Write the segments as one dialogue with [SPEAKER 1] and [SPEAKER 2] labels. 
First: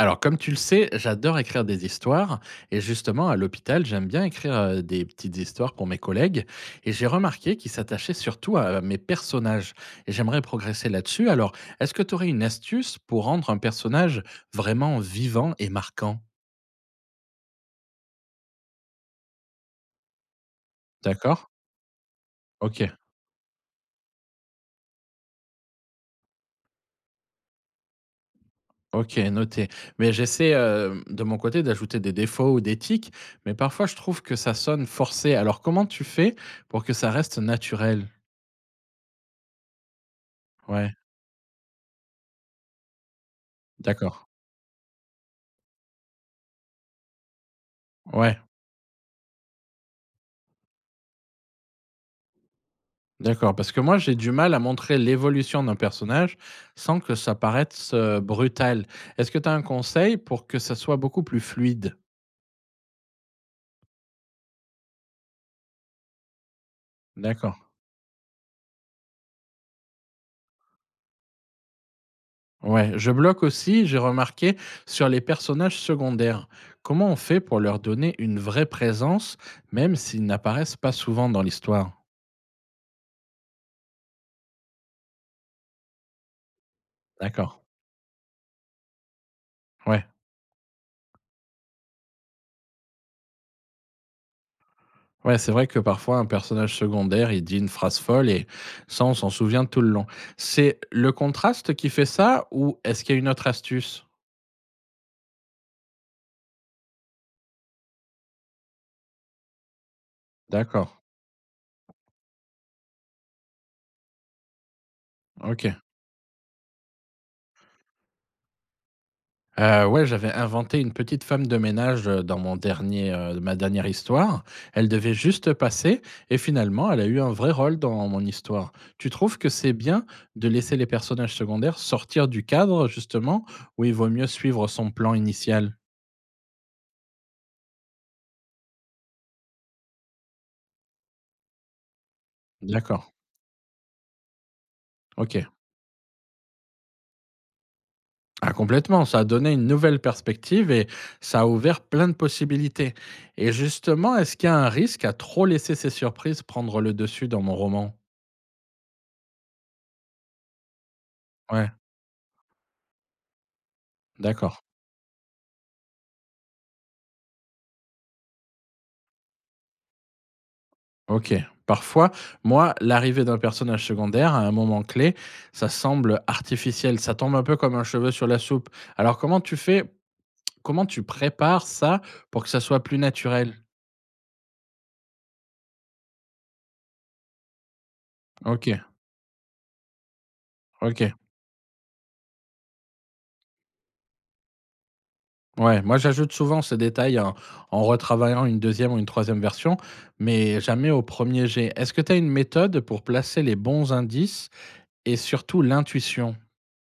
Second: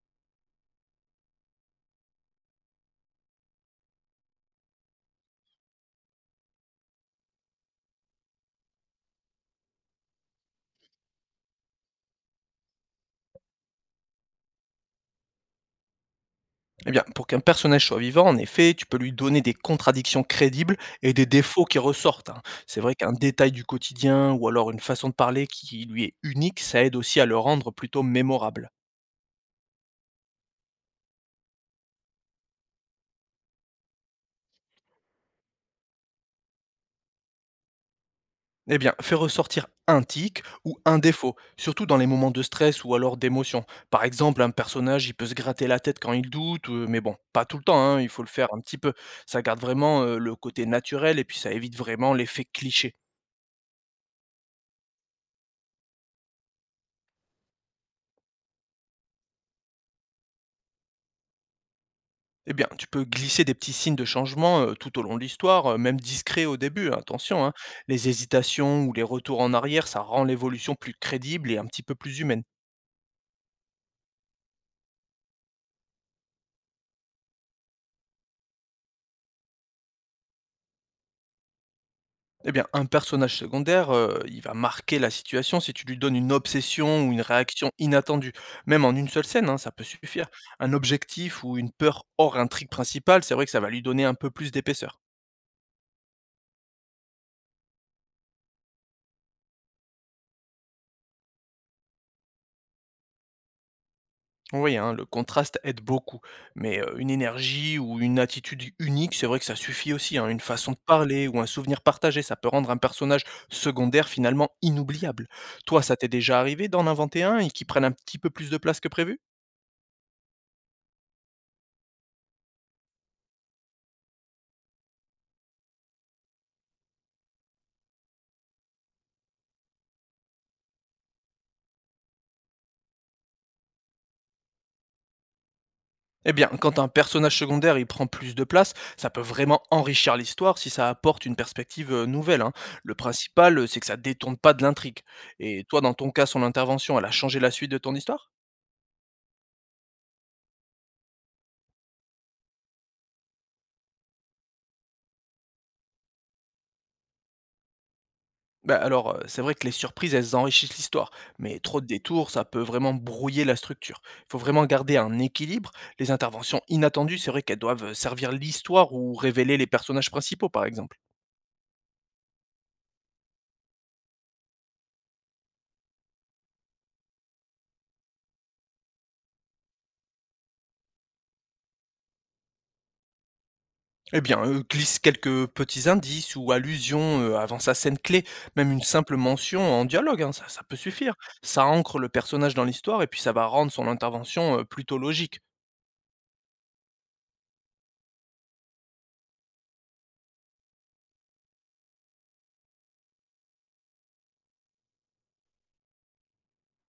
[SPEAKER 1] Alors, comme tu le sais, j'adore écrire des histoires. Et justement, à l'hôpital, j'aime bien écrire des petites histoires pour mes collègues. Et j'ai remarqué qu'ils s'attachaient surtout à mes personnages. Et j'aimerais progresser là-dessus. Alors, est-ce que tu aurais une astuce pour rendre un personnage vraiment vivant et marquant?
[SPEAKER 2] Eh bien, pour qu'un personnage soit vivant, en effet, tu peux lui donner des contradictions crédibles et des
[SPEAKER 1] D'accord.
[SPEAKER 2] défauts qui ressortent, hein. C'est vrai
[SPEAKER 1] Ok.
[SPEAKER 2] qu'un détail du quotidien ou alors une façon de parler qui lui est unique, ça aide aussi à le rendre plutôt mémorable.
[SPEAKER 1] Ok, noté. Mais j'essaie de mon côté d'ajouter des défauts ou des tics, mais parfois je trouve que ça sonne forcé. Alors comment tu fais pour que ça reste naturel?
[SPEAKER 2] Eh bien, fais ressortir un tic ou
[SPEAKER 1] Ouais,
[SPEAKER 2] un défaut, surtout dans les moments de stress ou alors d'émotion. Par
[SPEAKER 1] d'accord.
[SPEAKER 2] exemple, un personnage, il peut se gratter la tête quand il doute, mais bon, pas tout le temps, hein, il faut le
[SPEAKER 1] Ouais.
[SPEAKER 2] faire un petit peu. Ça garde vraiment le côté naturel et puis ça évite vraiment l'effet cliché.
[SPEAKER 1] D'accord, parce que moi j'ai du mal à montrer l'évolution d'un personnage sans que ça paraisse, brutal. Est-ce que tu as un conseil pour que ça soit beaucoup plus fluide?
[SPEAKER 2] Eh bien, tu peux glisser des petits signes de changement tout au long de l'histoire, même discrets au début, hein, attention, hein.
[SPEAKER 1] D'accord.
[SPEAKER 2] Les hésitations ou les retours en arrière, ça rend l'évolution plus crédible et un petit peu plus humaine.
[SPEAKER 1] Ouais, je bloque aussi, j'ai remarqué, sur les personnages secondaires. Comment on fait pour leur donner une vraie présence, même s'ils n'apparaissent pas souvent dans l'histoire?
[SPEAKER 2] Eh bien, un personnage secondaire, il va marquer la situation si tu lui donnes une obsession ou une
[SPEAKER 1] D'accord.
[SPEAKER 2] réaction inattendue. Même en une seule scène, hein, ça peut
[SPEAKER 1] Ouais.
[SPEAKER 2] suffire. Un objectif ou une peur hors intrigue principale, c'est vrai que ça va lui donner un peu plus d'épaisseur.
[SPEAKER 1] Ouais, c'est vrai que parfois un personnage secondaire, il dit une phrase folle et ça, on s'en souvient tout le long. C'est le contraste qui fait ça ou est-ce qu'il y a une autre astuce?
[SPEAKER 2] Oui, hein, le contraste aide beaucoup, mais une énergie ou une attitude unique, c'est vrai que ça suffit aussi, hein. Une façon de
[SPEAKER 1] D'accord.
[SPEAKER 2] parler ou un souvenir partagé, ça peut rendre un personnage secondaire finalement inoubliable.
[SPEAKER 1] OK.
[SPEAKER 2] Toi, ça t'est déjà arrivé d'en inventer un et qui prenne un petit peu plus de place que prévu?
[SPEAKER 1] Ouais, j'avais inventé une petite femme de ménage, dans mon dernier, ma dernière histoire. Elle devait juste passer et finalement, elle a eu un vrai rôle dans mon histoire. Tu trouves que c'est bien de laisser les personnages secondaires sortir du cadre, justement, où il vaut mieux suivre son plan initial?
[SPEAKER 2] Eh bien, quand un personnage secondaire il prend plus de place, ça peut vraiment enrichir l'histoire si ça apporte une perspective nouvelle, hein. Le
[SPEAKER 1] D'accord,
[SPEAKER 2] principal, c'est que ça détourne pas de l'intrigue.
[SPEAKER 1] OK.
[SPEAKER 2] Et toi, dans ton cas, son intervention, elle a changé la suite de ton histoire?
[SPEAKER 1] Ah complètement, ça a donné une nouvelle perspective et ça a ouvert plein de possibilités et justement, est-ce qu'il y a un risque à trop laisser ces surprises prendre le dessus dans mon roman?
[SPEAKER 2] Bah, alors, c'est vrai que les surprises, elles enrichissent l'histoire, mais
[SPEAKER 1] Ouais,
[SPEAKER 2] trop de détours, ça peut vraiment brouiller la structure. Il faut
[SPEAKER 1] d'accord.
[SPEAKER 2] vraiment garder un équilibre. Les interventions inattendues, c'est vrai qu'elles doivent, servir l'histoire ou révéler les personnages principaux, par exemple.
[SPEAKER 1] OK. Parfois, moi, l'arrivée d'un personnage secondaire à un moment clé, ça semble artificiel, ça tombe un peu comme un cheveu sur la soupe. Alors comment tu fais, comment tu prépares ça pour que ça soit plus naturel?
[SPEAKER 2] Eh bien, glisse quelques petits indices ou allusions, avant sa scène clé.
[SPEAKER 1] OK,
[SPEAKER 2] Même une simple mention en dialogue, hein, ça peut
[SPEAKER 1] OK.
[SPEAKER 2] suffire. Ça ancre le personnage dans l'histoire et puis ça va rendre son intervention, plutôt logique.
[SPEAKER 1] Ouais, moi j'ajoute souvent ce détail en retravaillant une deuxième ou une troisième version, mais jamais au premier jet. Est-ce que tu as une méthode pour placer les bons indices et surtout l'intuition?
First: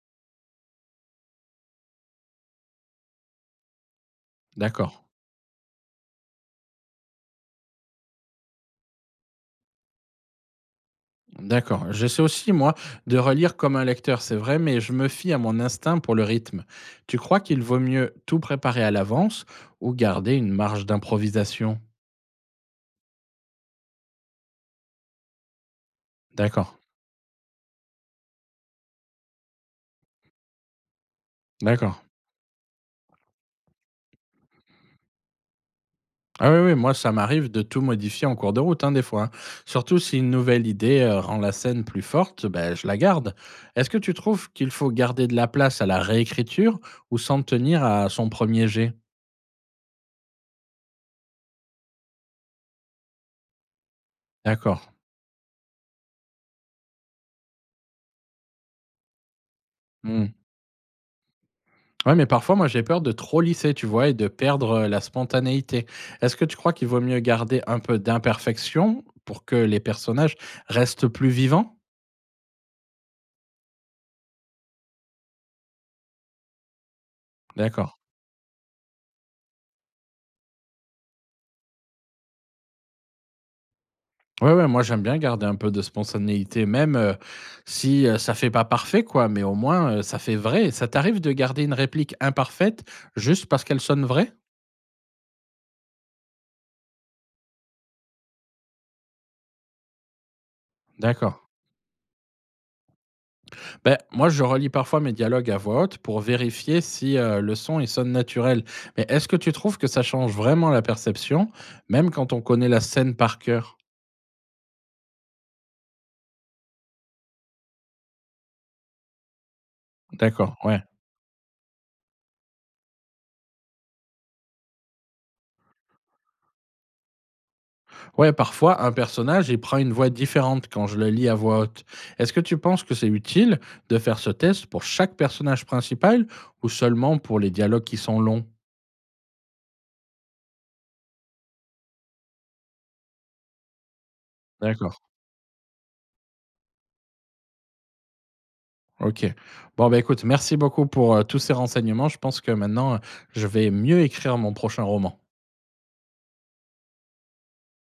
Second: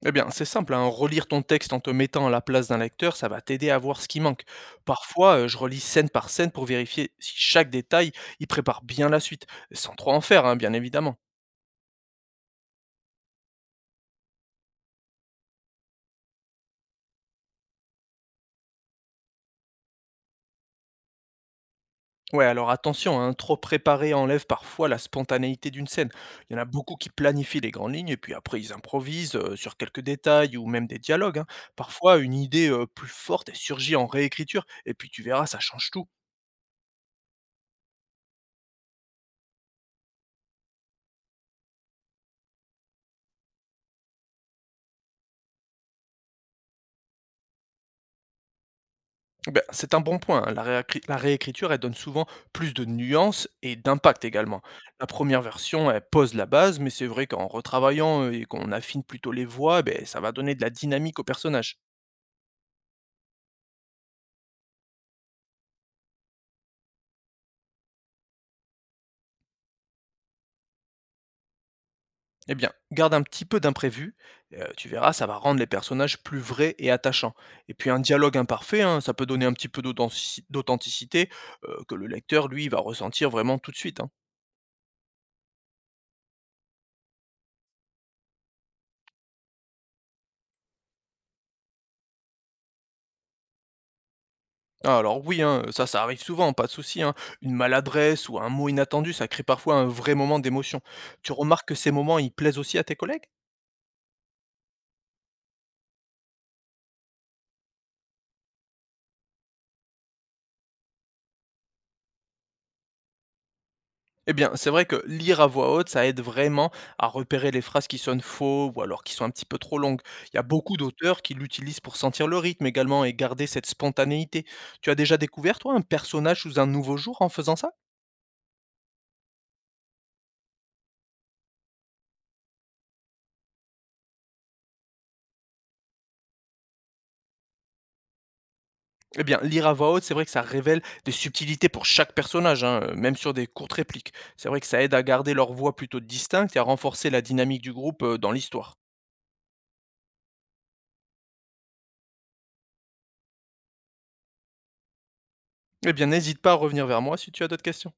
[SPEAKER 2] Eh bien, c'est simple, hein, relire ton texte en te mettant à la place d'un lecteur, ça va t'aider à voir ce qui manque.
[SPEAKER 1] D'accord.
[SPEAKER 2] Parfois, je relis scène par scène pour vérifier si chaque détail y prépare bien la suite, sans trop en faire, hein, bien évidemment.
[SPEAKER 1] D'accord. J'essaie aussi, moi, de relire comme un lecteur, c'est vrai, mais je me fie à mon instinct pour le rythme. Tu crois qu'il vaut mieux tout préparer à l'avance ou garder une marge d'improvisation?
[SPEAKER 2] Ouais, alors attention, hein, trop préparé enlève parfois la spontanéité d'une scène. Il y en a
[SPEAKER 1] D'accord,
[SPEAKER 2] beaucoup qui planifient les grandes lignes et puis après ils improvisent sur quelques détails ou même des dialogues, hein.
[SPEAKER 1] d'accord.
[SPEAKER 2] Parfois, une idée plus forte elle surgit en réécriture et puis tu verras, ça change tout.
[SPEAKER 1] Ah oui, oui, moi, ça m'arrive de tout modifier en cours de route, hein, des fois, hein. Surtout si une nouvelle idée rend la scène plus forte, ben, je la garde. Est-ce que tu trouves qu'il faut garder de la place à la réécriture ou s'en tenir à son premier jet?
[SPEAKER 2] Ben, c'est un bon point, hein. La réécriture, elle donne souvent plus de nuances et d'impact également.
[SPEAKER 1] D'accord.
[SPEAKER 2] La première version, elle pose la base, mais c'est vrai qu'en retravaillant et qu'on affine plutôt les voix, ben, ça va
[SPEAKER 1] Hmm.
[SPEAKER 2] donner de la dynamique au personnage.
[SPEAKER 1] Ouais, mais parfois, moi, j'ai peur de trop lisser, tu vois, et de perdre la spontanéité. Est-ce que tu crois qu'il vaut mieux garder un peu d'imperfection pour que les personnages restent plus vivants?
[SPEAKER 2] Eh bien, garde un petit peu d'imprévu, tu verras, ça va rendre les personnages plus vrais et attachants. Et
[SPEAKER 1] D'accord.
[SPEAKER 2] puis un dialogue imparfait, hein, ça peut donner un petit peu d'authenticité que le lecteur, lui, va ressentir vraiment tout de suite, hein.
[SPEAKER 1] Ouais, ouais, moi, j'aime bien garder un peu de spontanéité, même si ça fait pas parfait, quoi, mais au moins, ça fait vrai. Ça t'arrive de garder une réplique imparfaite juste parce qu'elle sonne vraie?
[SPEAKER 2] Ah, alors oui, hein, ça arrive souvent, pas de souci, hein. Une maladresse ou un mot inattendu, ça crée parfois un vrai moment d'émotion. Tu
[SPEAKER 1] D'accord.
[SPEAKER 2] remarques que ces moments, ils plaisent aussi à tes collègues?
[SPEAKER 1] Ben moi, je relis parfois mes dialogues à voix haute pour vérifier si le son il sonne naturel. Mais est-ce que tu trouves que ça change vraiment la perception, même quand on connaît la scène par cœur?
[SPEAKER 2] Eh bien, c'est vrai que lire à voix haute, ça aide vraiment à repérer les phrases qui sonnent faux ou alors qui sont un petit peu trop longues. Il y a
[SPEAKER 1] D'accord,
[SPEAKER 2] beaucoup
[SPEAKER 1] ouais.
[SPEAKER 2] d'auteurs qui l'utilisent pour sentir le rythme également et garder cette spontanéité. Tu as déjà découvert, toi, un personnage sous un nouveau jour en faisant ça?
[SPEAKER 1] Ouais, parfois, un personnage, il prend une voix différente quand je le lis à voix haute. Est-ce que tu penses que c'est utile de faire ce test pour chaque personnage principal ou seulement pour les dialogues qui sont longs?
[SPEAKER 2] Eh bien, lire à voix haute, c'est vrai que ça révèle des subtilités pour chaque personnage, hein, même sur des courtes répliques. C'est vrai que ça aide
[SPEAKER 1] D'accord,
[SPEAKER 2] à garder leur voix plutôt distincte et à renforcer la dynamique du groupe dans l'histoire.
[SPEAKER 1] ok. Bon, bah écoute, merci beaucoup pour tous ces renseignements. Je pense que maintenant, je vais mieux écrire mon prochain roman.
[SPEAKER 2] Eh bien, n'hésite pas à revenir vers moi si tu as d'autres questions.